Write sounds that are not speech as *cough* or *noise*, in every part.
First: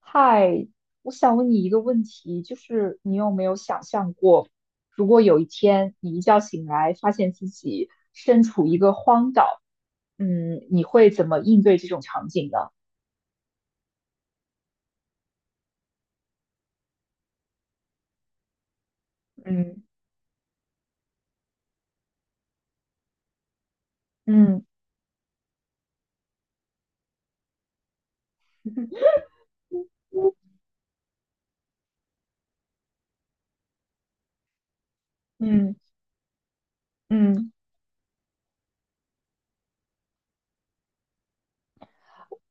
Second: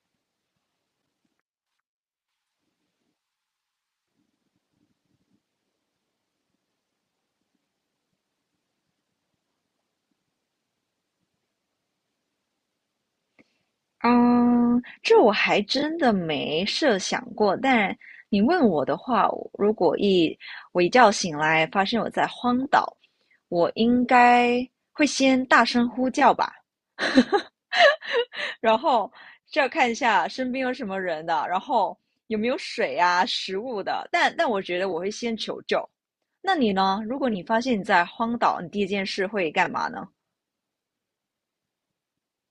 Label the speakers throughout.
Speaker 1: 嗨，我想问你一个问题，就是你有没有想象过，如果有一天你一觉醒来，发现自己身处一个荒岛，你会怎么应对这种场景呢？
Speaker 2: 嗯，这我还真的没设想过。但你问我的话，我如
Speaker 1: 嗯
Speaker 2: 果一我一觉醒来发现我在荒岛，我应
Speaker 1: 嗯
Speaker 2: 该会先大声呼叫吧，然后
Speaker 1: *laughs*
Speaker 2: 就要看一下身边有什么人的，然后有没有水啊、食物的。但我觉得我会先求
Speaker 1: 嗯
Speaker 2: 救。那你呢？如果你
Speaker 1: 嗯。
Speaker 2: 发现你在荒岛，你第一件事会干嘛呢？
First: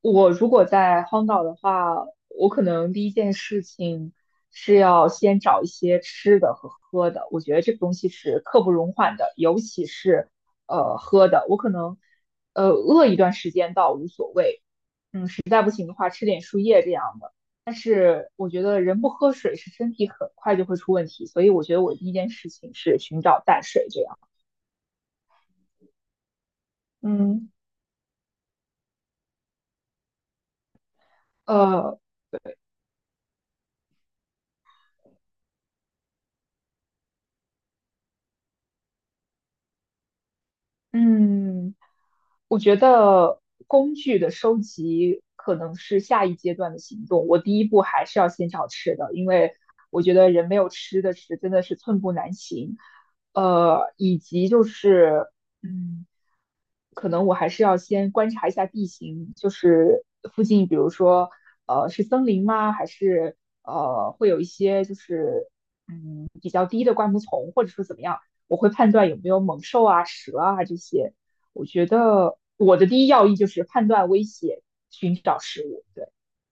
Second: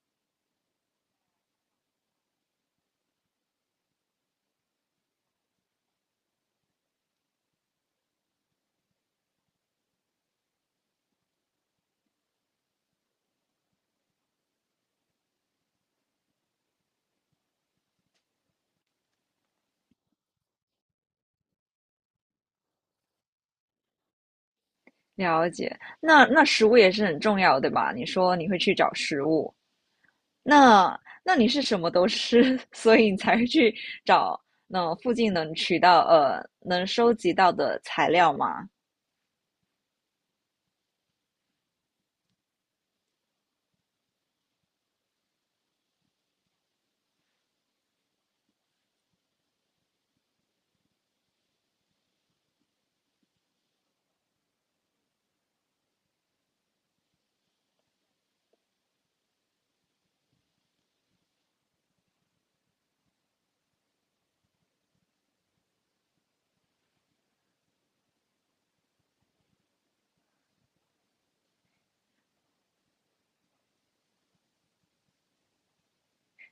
Speaker 1: 我如果在荒岛的话，我可能第一件事情是要先找一些吃的和喝的。我觉得这个东西是刻不容缓的，尤其是喝的。我可能饿一段时间倒无所谓，的话吃点树叶这样的。但是我觉得人不喝水是身体很快就会出问题，所以我觉得我第一件事情是寻找淡水这样。
Speaker 2: 了解，那食物也是很重
Speaker 1: 嗯，
Speaker 2: 要，对吧？你说你会去找食物。那那你是什么
Speaker 1: 呃，
Speaker 2: 都吃，*laughs* 所以你才会去找那附近能取到能收集到的材料吗？
Speaker 1: 嗯。我觉得工具的收集可能是下一阶段的行动。我第一步还是要先找吃的，因为我觉得人没有吃的是真的是寸步难行。以及就是，嗯，可能我还是要先观察一下地形，就是附近，比如说，是森林吗？还是会有一些就是比较低的灌木丛，或者说怎么样，我会判断有没有猛兽啊、蛇啊这些。我觉得我的第一要义就是判断危险，寻找食物。对，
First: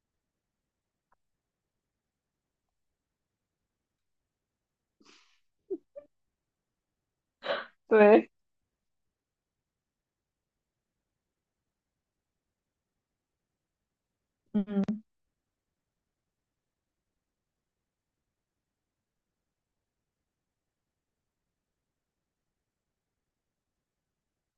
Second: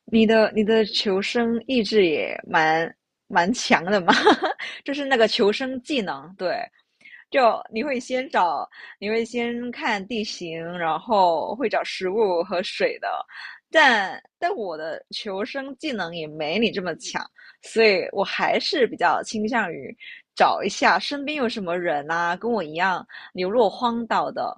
Speaker 2: 你的你的求生意志也蛮强的嘛，*laughs* 就是那个求生技能，对。就你会先
Speaker 1: 对，
Speaker 2: 找，你会先看地形，然后会找食物和水的。但我
Speaker 1: 嗯
Speaker 2: 的求生技能也没你这么强，所以我还是比较倾向于找一下身边有什么人啊，跟我一样流落荒岛的。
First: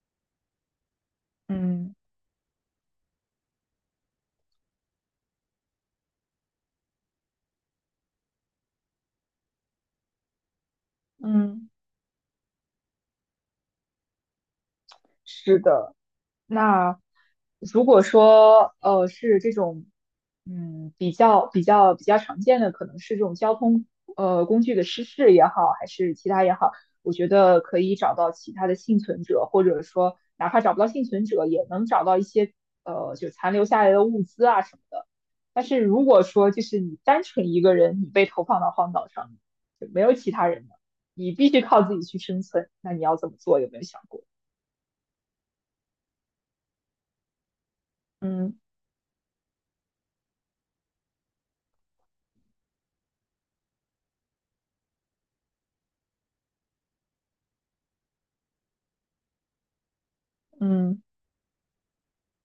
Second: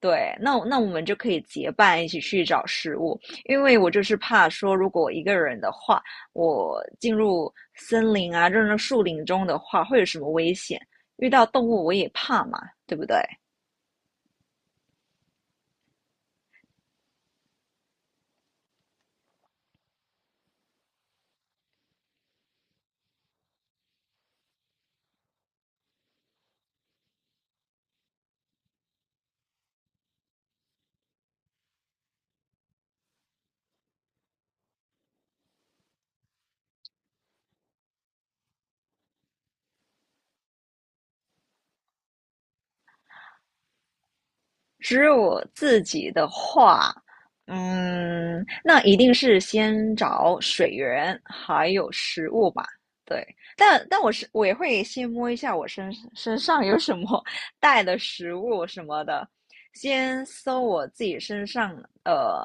Speaker 2: 对，那我们就可以结
Speaker 1: 嗯
Speaker 2: 伴一起去找食物，因为我就是怕说，如果我一个人的话，我进入森林啊，进入树林中的话，会有什么危险？遇到动
Speaker 1: 嗯，
Speaker 2: 物我也怕嘛，对不对？
Speaker 1: 是的。那如果说是这种，比较常见的，可能是这种交通工具的失事也好，还是其他也好，我觉得可以找到其他的幸存者，或者说哪怕找不到幸存者，也能找到一些就残留下来的物资啊什么的。但是如果说就是你单纯一个人，你被投放到荒岛上，就没有其他人了，你必须靠自己去生存，那你要怎么做？有没有想过？
Speaker 2: 只有我自己的话，嗯，
Speaker 1: 嗯
Speaker 2: 那一定是先找水源还有食物吧。对，但我也会先摸一下我身上有什么带的食物什么的，先搜我
Speaker 1: 嗯
Speaker 2: 自己身上呃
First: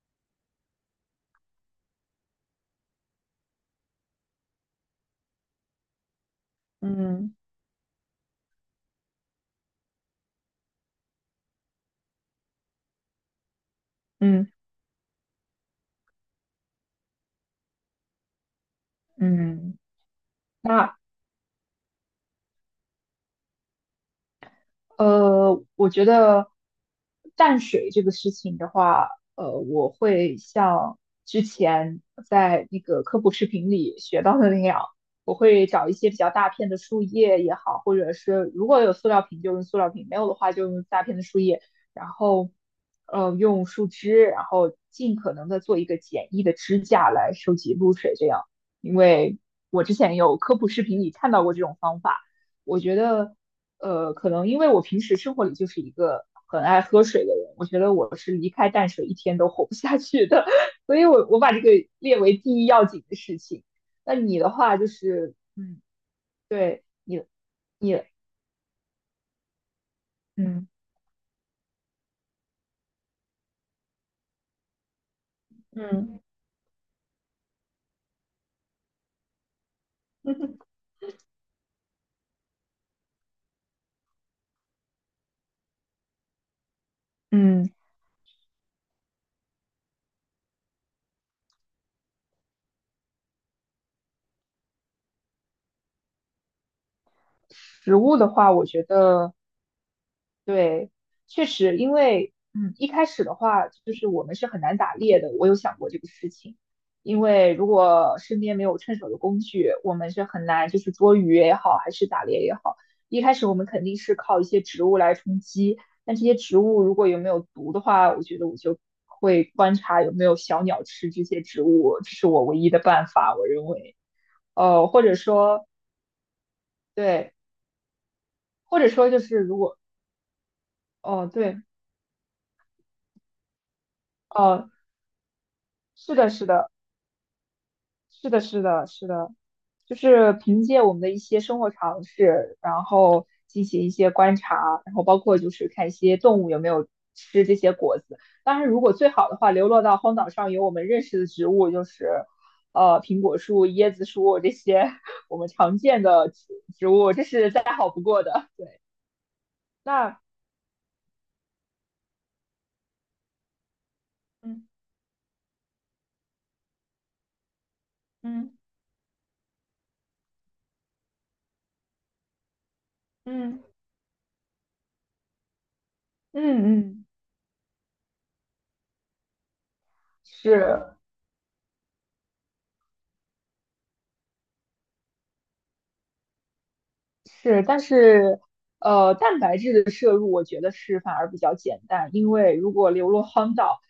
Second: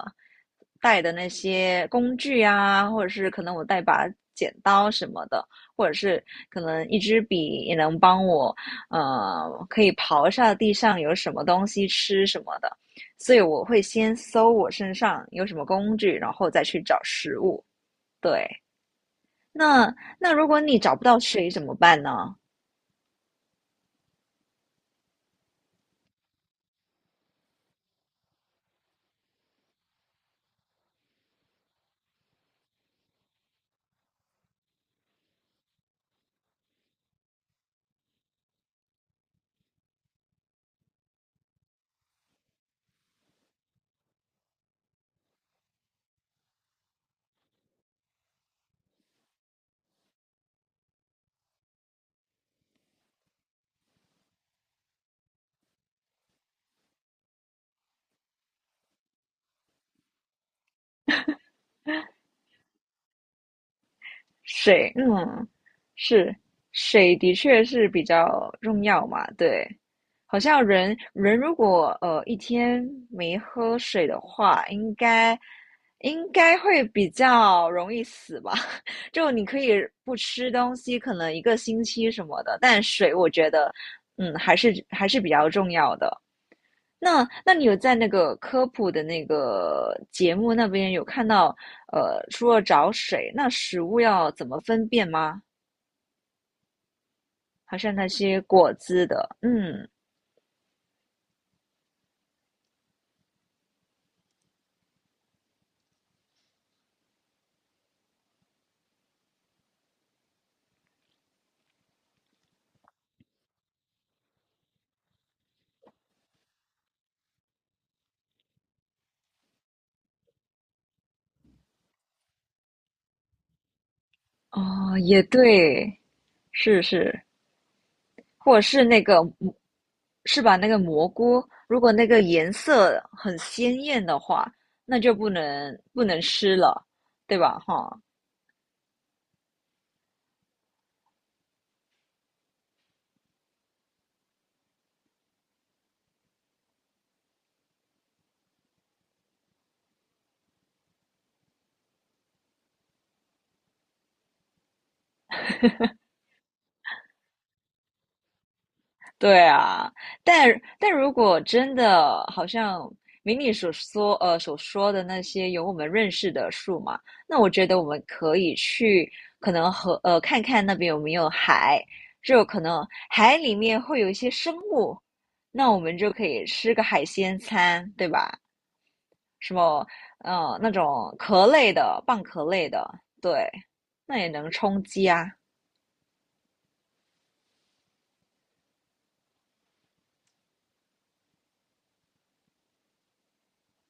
Speaker 2: 带的那些工具啊，或者是可能我带把剪刀什么的，或者是可能一支
Speaker 1: 嗯。
Speaker 2: 笔也能帮我可以刨下地上有什么东西吃什么的，所以我会先
Speaker 1: 嗯
Speaker 2: 搜我身上有什么工具，然后再去找食物。对，
Speaker 1: 嗯，
Speaker 2: 那那如果你找
Speaker 1: 那
Speaker 2: 不到水怎么办呢？
Speaker 1: 我觉得淡水这个事情的话，我会像之前在那个科普视频里学到的那样，我会找一些比较大片的树叶也好，或者是如果有塑料瓶就用塑料瓶，没有的话就用大片的树叶，然后用树枝，然后尽可能的做一个简易的支架来收集露水，这样，因为我之前有科普视频里看到过这种方法。我觉得可能因为我平时生活里就是一个很爱喝水的人，我觉得我是离开淡水一天都活不下去的，*laughs* 所以我把这个列为第一要紧的事情。那你的话就
Speaker 2: 水，
Speaker 1: 是，
Speaker 2: 嗯，是，
Speaker 1: 对。
Speaker 2: 水
Speaker 1: 你
Speaker 2: 的确是
Speaker 1: 你
Speaker 2: 比较重要嘛，对。好像
Speaker 1: 嗯
Speaker 2: 人人如果一天没喝水的话，应该
Speaker 1: 嗯
Speaker 2: 应该会比较容易死吧？*laughs* 就你可以不吃东
Speaker 1: *laughs*
Speaker 2: 西，可能一个星期什么的，但水我觉得，嗯，还是比较重要的。那你
Speaker 1: 嗯，
Speaker 2: 有在那个科普的那个节目那边有看到，呃，除了找水，那食物要怎么分辨吗？好像
Speaker 1: 食
Speaker 2: 那
Speaker 1: 物的
Speaker 2: 些
Speaker 1: 话，我
Speaker 2: 果
Speaker 1: 觉
Speaker 2: 汁
Speaker 1: 得。
Speaker 2: 的，嗯，
Speaker 1: 对，确实，因为一开始的话，就是我们是很难打猎的。我有想过这个事情，因为如果身边没有趁手的工具，我们是很难就是捉鱼也好，还是打猎也好。一开始我们肯定是靠一些植物来充饥，但这些植物如果有没有毒的话，我觉得我就会观察有没有小鸟吃这些植物，这是我唯一的办法，我认为。
Speaker 2: 哦，
Speaker 1: 或者
Speaker 2: 也
Speaker 1: 说，
Speaker 2: 对，是是，
Speaker 1: 对，
Speaker 2: 或者
Speaker 1: 或
Speaker 2: 是
Speaker 1: 者
Speaker 2: 那
Speaker 1: 说就
Speaker 2: 个，
Speaker 1: 是如果，
Speaker 2: 是吧？那个蘑
Speaker 1: 哦，
Speaker 2: 菇，
Speaker 1: 对，
Speaker 2: 如果那个颜色很鲜艳的话，
Speaker 1: 哦，
Speaker 2: 那就不能不
Speaker 1: 是
Speaker 2: 能
Speaker 1: 的，是
Speaker 2: 吃
Speaker 1: 的。
Speaker 2: 了，对吧？哈，
Speaker 1: 是的，是的，是的，就是凭借我们的一些生活常识，然后进行一些观察，然后包括就是看一些动物有没有吃这些果子。当然，如果最好的话，流落到荒岛上有我们认识的植物，就是苹果树、椰子树这些 *laughs* 我们常见的植物，这是再好不过的。对，
Speaker 2: 对啊，
Speaker 1: 那
Speaker 2: 但但如果真的好像明你所说所
Speaker 1: 嗯
Speaker 2: 说的那些有我们认识的树嘛，那我觉得我们可
Speaker 1: 嗯
Speaker 2: 以去可能和看看那边有没有海，就可能海里
Speaker 1: 嗯
Speaker 2: 面会有一些生物，那我们就可以吃
Speaker 1: 嗯
Speaker 2: 个海
Speaker 1: 嗯，
Speaker 2: 鲜餐，对吧？什么嗯那
Speaker 1: 是。
Speaker 2: 种壳类的、蚌壳类的，对，那也能充饥啊。
Speaker 1: 是，但是蛋白质的摄入我觉得是反而比较简单，因为如果流落荒岛，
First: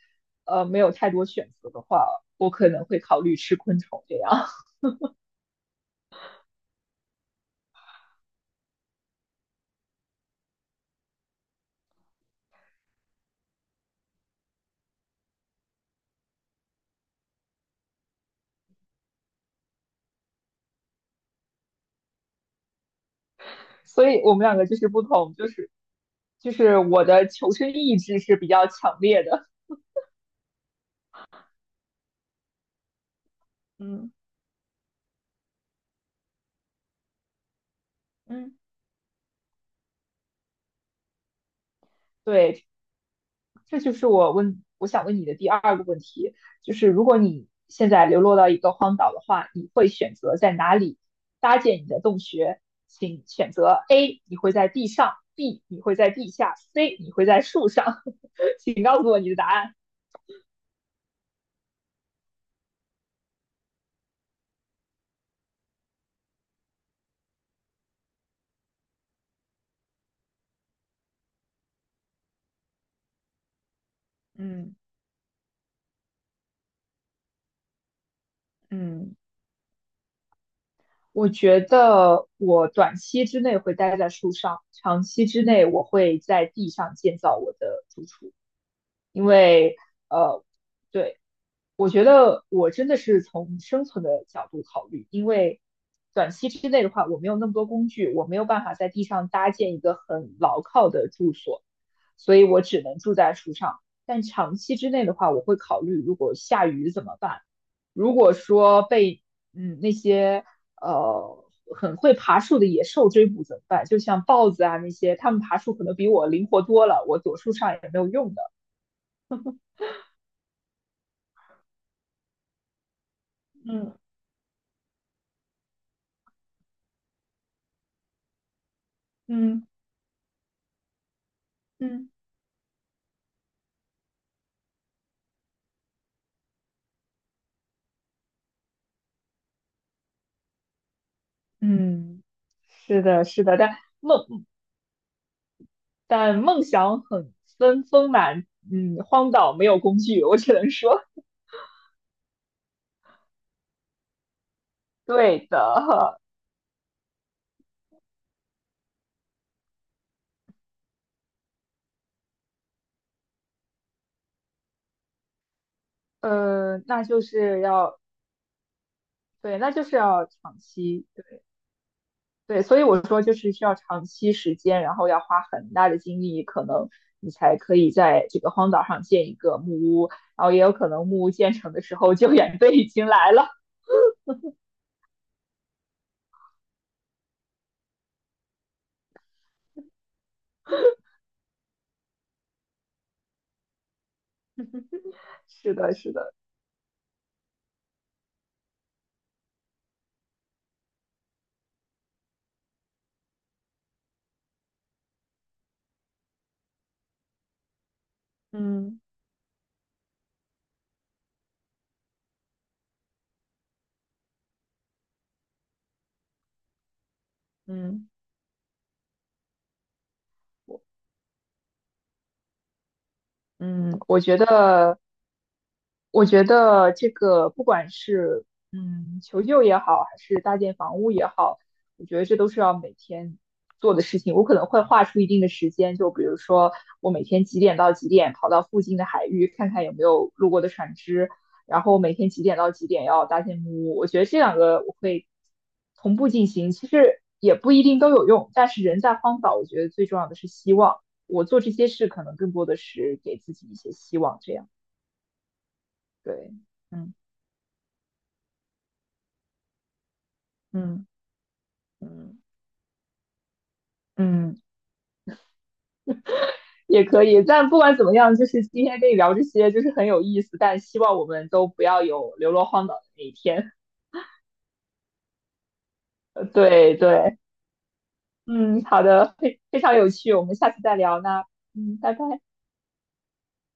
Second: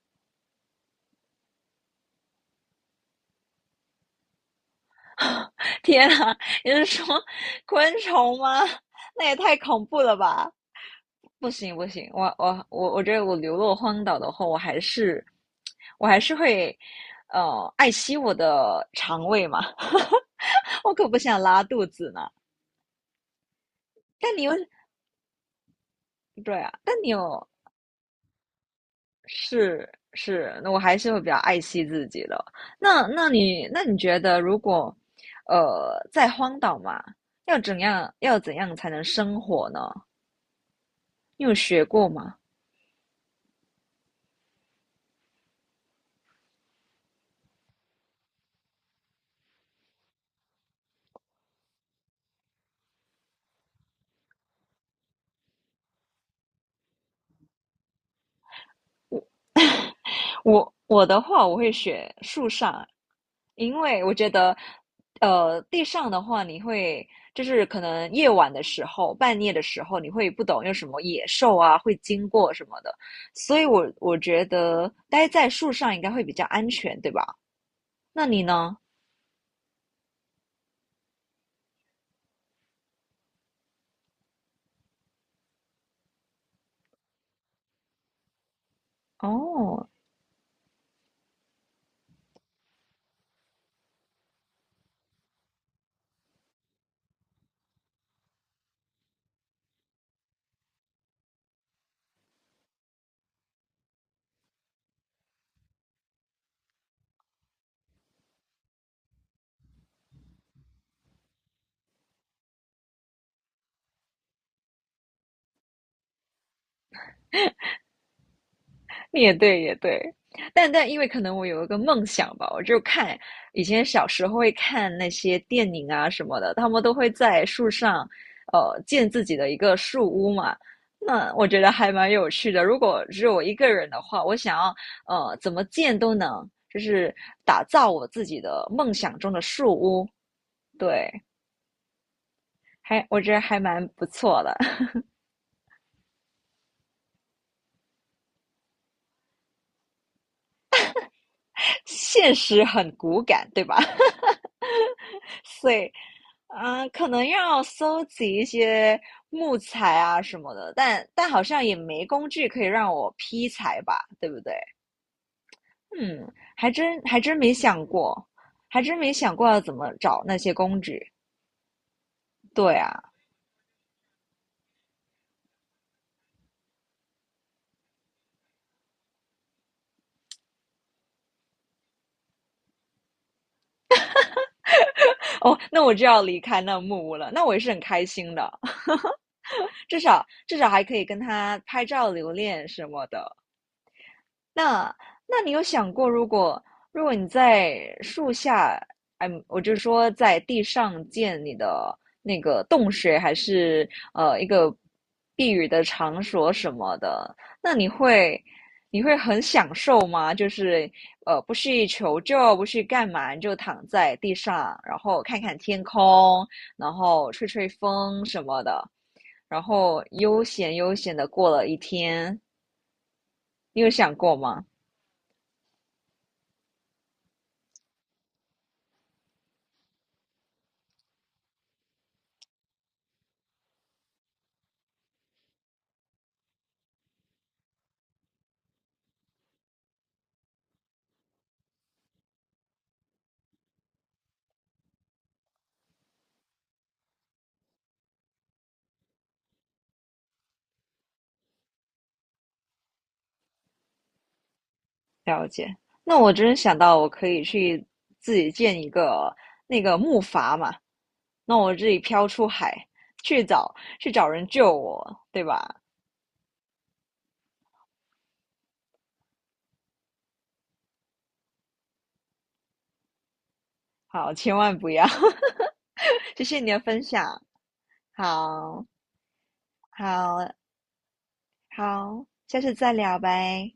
Speaker 1: 没有太多选择的话，我可能会考虑吃昆虫这样。
Speaker 2: 天啊，你是说 *laughs* 昆虫吗？那也太恐怖了吧！不行不行，我觉得我流落荒岛的话，我还是会爱惜我的肠胃嘛，*laughs* 我可不想拉肚子呢。
Speaker 1: *laughs* 所以我
Speaker 2: 但你
Speaker 1: 们
Speaker 2: 又
Speaker 1: 两个就是不同，就是就
Speaker 2: 对啊，
Speaker 1: 是
Speaker 2: 但
Speaker 1: 我
Speaker 2: 你
Speaker 1: 的
Speaker 2: 又
Speaker 1: 求生意志是比较强烈的，
Speaker 2: 是是，那我还是会比较爱惜自己的。那那你
Speaker 1: *laughs*
Speaker 2: 那你
Speaker 1: 嗯。
Speaker 2: 觉得，如果在荒岛嘛，要怎样要怎
Speaker 1: 嗯，
Speaker 2: 样才能生活呢？你有学过吗？
Speaker 1: 对。这就是我想问你的第二个问题，就是如果你现在流落到一个荒岛的话，你会选择在哪里搭建你的洞穴？请选择 A，你会在地上；B，你会在地下；C，你会在树上。*laughs* 请告诉我你的答案。
Speaker 2: 我的话，我会学树上，因为我觉得，呃，地上的话，你会就是可能夜晚的时候、半夜的时候，你会不懂有什么野兽啊会经过什么的，所以我觉
Speaker 1: 嗯
Speaker 2: 得待在树上应该会比较安全，对吧？那你呢？
Speaker 1: 嗯，我觉得我短期之内会待在树上，长期之内我会在地上建造我的住处，因为
Speaker 2: 哦，
Speaker 1: 呃，对，我觉得我真的是从生存的角度考虑，因为短期之内的话，我没有那么多工具，我没有办法在地上搭建一个很牢靠的住所，所以我只能住在树上。但长期之内的话，我会考虑如果下雨怎么办。如果说被那些呃很会爬树的野兽追捕怎么办？就像豹子啊那些，它们爬树可能比我灵活多了，我躲树上也没有用的。
Speaker 2: 也对，也对，但但因为可能我有一个梦想吧，我就看以前
Speaker 1: 嗯
Speaker 2: 小时候会看那些电影啊什么的，他们都会在树上，呃，建自己的一
Speaker 1: 嗯
Speaker 2: 个树屋嘛。那我觉得还
Speaker 1: 嗯，
Speaker 2: 蛮有趣的。如果只有我一个人的话，我想要怎么建都能，就是打造我自己的梦想中的树屋。对，
Speaker 1: 嗯。是
Speaker 2: 还我
Speaker 1: 的，
Speaker 2: 觉得
Speaker 1: 是的，
Speaker 2: 还蛮不
Speaker 1: 梦
Speaker 2: 错的，
Speaker 1: 但梦想很丰满，荒岛没有工具，我只能说，
Speaker 2: *laughs* 现实很骨感，对吧？
Speaker 1: *laughs* 对
Speaker 2: 所以，
Speaker 1: 的，
Speaker 2: 嗯，可能要搜集一些木材啊什么的，但但好像也没工具可以让我劈柴吧，对不对？嗯，还真
Speaker 1: 那
Speaker 2: 还
Speaker 1: 就
Speaker 2: 真没
Speaker 1: 是
Speaker 2: 想
Speaker 1: 要
Speaker 2: 过，还真没想过
Speaker 1: 对，
Speaker 2: 要
Speaker 1: 那
Speaker 2: 怎
Speaker 1: 就
Speaker 2: 么
Speaker 1: 是
Speaker 2: 找
Speaker 1: 要
Speaker 2: 那些
Speaker 1: 长
Speaker 2: 工
Speaker 1: 期，
Speaker 2: 具。
Speaker 1: 对对，
Speaker 2: 对
Speaker 1: 所以
Speaker 2: 啊，
Speaker 1: 我说就是需要长期时间，然后要花很大的精力，可能你才可以在这个荒岛上建一个木屋，然后也有可能木屋建成的时候救援队已经来了。
Speaker 2: 哦，那我就要离开那木屋了，那我也是很开心的，*laughs* 至少还可以跟他拍照留念什么的。那那
Speaker 1: *laughs*
Speaker 2: 你有
Speaker 1: 是
Speaker 2: 想
Speaker 1: 的，
Speaker 2: 过，
Speaker 1: 是
Speaker 2: 如
Speaker 1: 的，
Speaker 2: 果如果你在树下，嗯，我就说在地上建你的那个洞穴，还是一个避雨的场所什么的，那你会
Speaker 1: 嗯
Speaker 2: 你会很享受吗？就是呃，不去求救，不去干嘛，你就躺在地上，然后看看天空，然后吹吹
Speaker 1: 嗯
Speaker 2: 风什么的，然后悠闲的过了一天，你有
Speaker 1: 嗯，
Speaker 2: 想过吗？
Speaker 1: 我觉得这个不管是求救也好，还是搭建房屋也好，我觉得这都是要每天做的事情。我可能会划出一定的时间，就比如说我每天几点到几点跑到附近的海域看看有没有路过的船只，然后每天几点到几点要搭建木屋。我觉得这两个我会同步进行，其实也不一定都有用，但是人在荒岛，我觉得最重要的是希望。我做这些事可能更多的是给自己一些希望，这样
Speaker 2: 了解，那我
Speaker 1: 对。
Speaker 2: 真想到我
Speaker 1: 嗯。
Speaker 2: 可以去自己建一个那个木筏嘛，
Speaker 1: 嗯
Speaker 2: 那我自己飘
Speaker 1: 嗯
Speaker 2: 出海去找去找人
Speaker 1: 嗯，
Speaker 2: 救我，对吧？
Speaker 1: 也可以。但不管怎么样，就是今天跟你聊这些，就是很有意思。但希望我们都不要有流落荒岛的那一天。
Speaker 2: 好，千万不要，*laughs* 谢
Speaker 1: *laughs*
Speaker 2: 谢你的
Speaker 1: 对
Speaker 2: 分
Speaker 1: 对，
Speaker 2: 享，
Speaker 1: 嗯，
Speaker 2: 好
Speaker 1: 好的，非常有趣，我
Speaker 2: 好
Speaker 1: 们下次再聊。那拜
Speaker 2: 好，
Speaker 1: 拜。
Speaker 2: 下次再聊呗。